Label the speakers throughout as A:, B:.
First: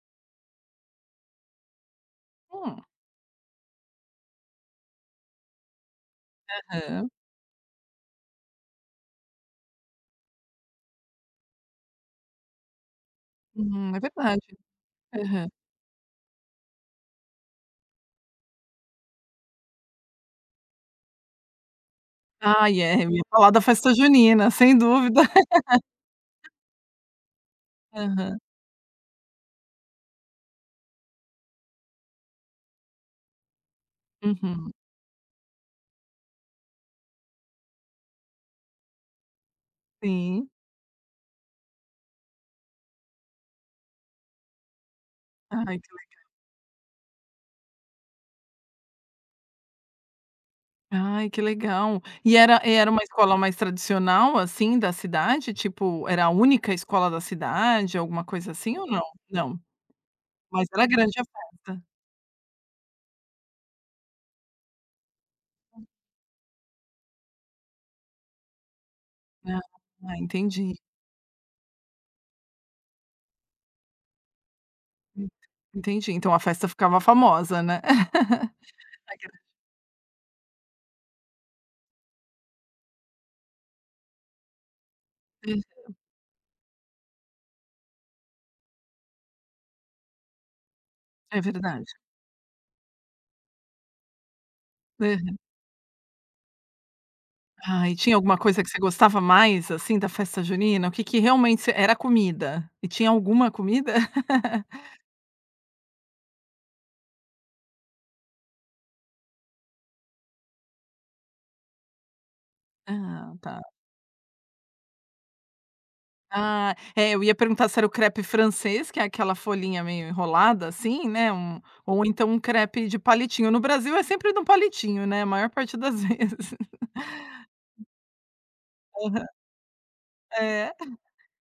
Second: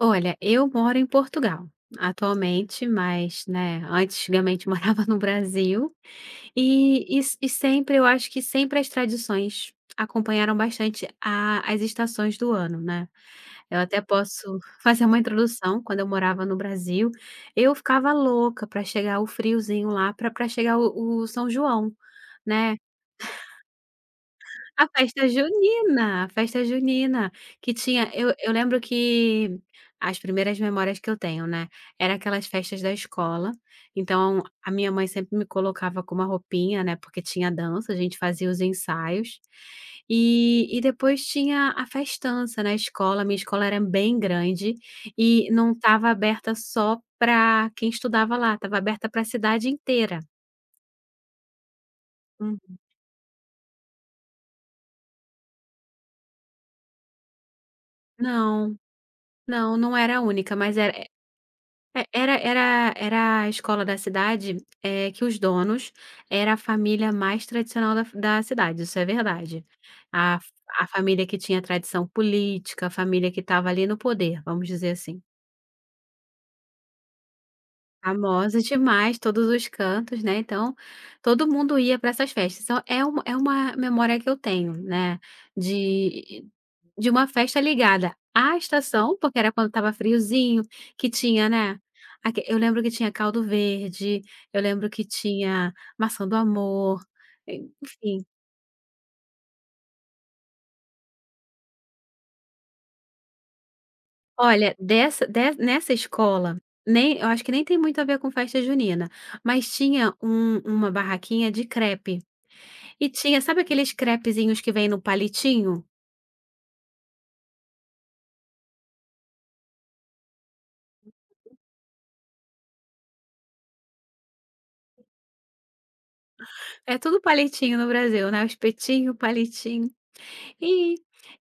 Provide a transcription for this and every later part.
A: Olha, eu moro em Portugal,
B: Hum.
A: atualmente mas, né, antigamente morava no Brasil,
B: Aham.
A: e se sempre eu acho que sempre as tradições acompanharam bastante a as estações do ano, né. Eu
B: Uhum, é
A: até
B: verdade.
A: posso fazer uma
B: Aham.
A: introdução quando eu morava no Brasil, eu ficava louca pra chegar o friozinho lá pra pra chegar o o São João, né.
B: Ai, é, vamos falar da festa junina, sem
A: A
B: dúvida.
A: festa junina, a festa junina, que tinha, eu
B: Aham.
A: eu lembro que, as primeiras memórias que eu tenho né, era aquelas festas da escola, então a
B: Uhum.
A: minha mãe sempre me colocava com uma roupinha, né, porque tinha dança a gente fazia os ensaios,
B: Sim.
A: e e depois tinha a festança na escola, minha escola era bem grande, e não
B: Ai que
A: estava
B: legal.
A: aberta só pra quem estudava lá, estava aberta pra cidade inteira.
B: Ai que legal. E era
A: Uhum.
B: era uma escola mais tradicional assim da cidade tipo, era a única escola da cidade, alguma coisa assim
A: Não,
B: ou não? Não,
A: não, não era a única
B: mas
A: mas
B: era
A: é,
B: grande a festa.
A: era era era a escola da cidade, é que os donos era a família mais tradicional da fa da cidade, isso é verdade.
B: Ah
A: A
B: entendi.
A: fa família que tinha tradição política, a família que estava ali no poder, vamos dizer assim.
B: Hum, entendi, então a festa ficava famosa, né. A
A: Famosa demais,
B: igreja
A: todos os cantos, né, então, todo mundo ia pra essas festas então é uma é uma memória que eu tenho, né,
B: Entendi.
A: de de uma festa ligada à estação porque era quando estava friozinho, que
B: É
A: tinha, né,
B: verdade.
A: aquele eu lembro que tinha caldo verde, eu lembro que
B: Aham.
A: tinha maçã do amor,
B: Ai, tinha
A: enfim.
B: alguma coisa que você gostava mais assim da festa junina? O que que realmente você era comida? E tinha alguma comida?
A: Olha, dessa dessa nessa escola, nem eu acho que nem tem muito a ver com festa junina, mas tinha um uma barraquinha de crepe. E
B: Ah,
A: tinha
B: tá.
A: sabe aqueles crepezinhos que vêm no palitinho?
B: Ah, é eu ia perguntar se era o crepe francês, que é aquela folhinha meio enrolada assim né,
A: Uhum.
B: um, ou então um crepe de palitinho, no Brasil é sempre no
A: Sim.
B: palitinho né, a maior parte das vezes.
A: É tudo palitinho no Brasil, né, o espetinho,
B: Aham.
A: palitinho.
B: É.
A: E,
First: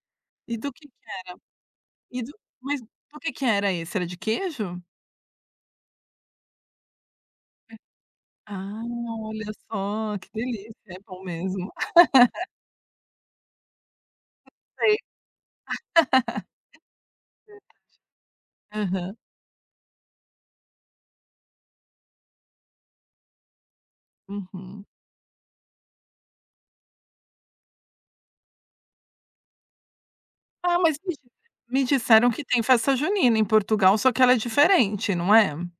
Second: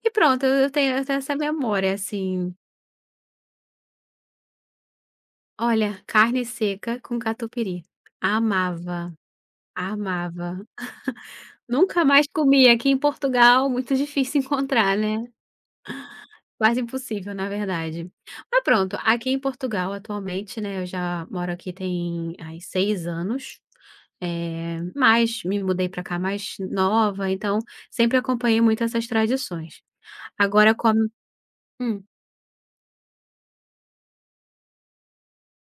A: e pronto
B: E
A: eu
B: do que que
A: tenho eu
B: era?
A: tenho essa memória
B: E do
A: assim.
B: mas do que que era esse? Era de queijo?
A: Olha, carne seca com
B: É,
A: catupiry.
B: ah,
A: Amava,
B: olha só, que
A: amava.
B: delícia, é bom mesmo.
A: Nunca mais comia aqui em Portugal, muito difícil
B: Não sei.
A: encontrar, né. Quase impossível na
B: Verdade.
A: verdade. Mas pronto,
B: Aham.
A: aqui em Portugal atualmente, né, eu já moro aqui tem aí 6 anos, eh,
B: Uhum.
A: mas me mudei pra cá mais nova então sempre acompanhei muito essas tradições. Agora
B: Ah,
A: com a
B: mas, me me
A: hum.
B: disseram que tem festa junina em Portugal só que ela é diferente, não é?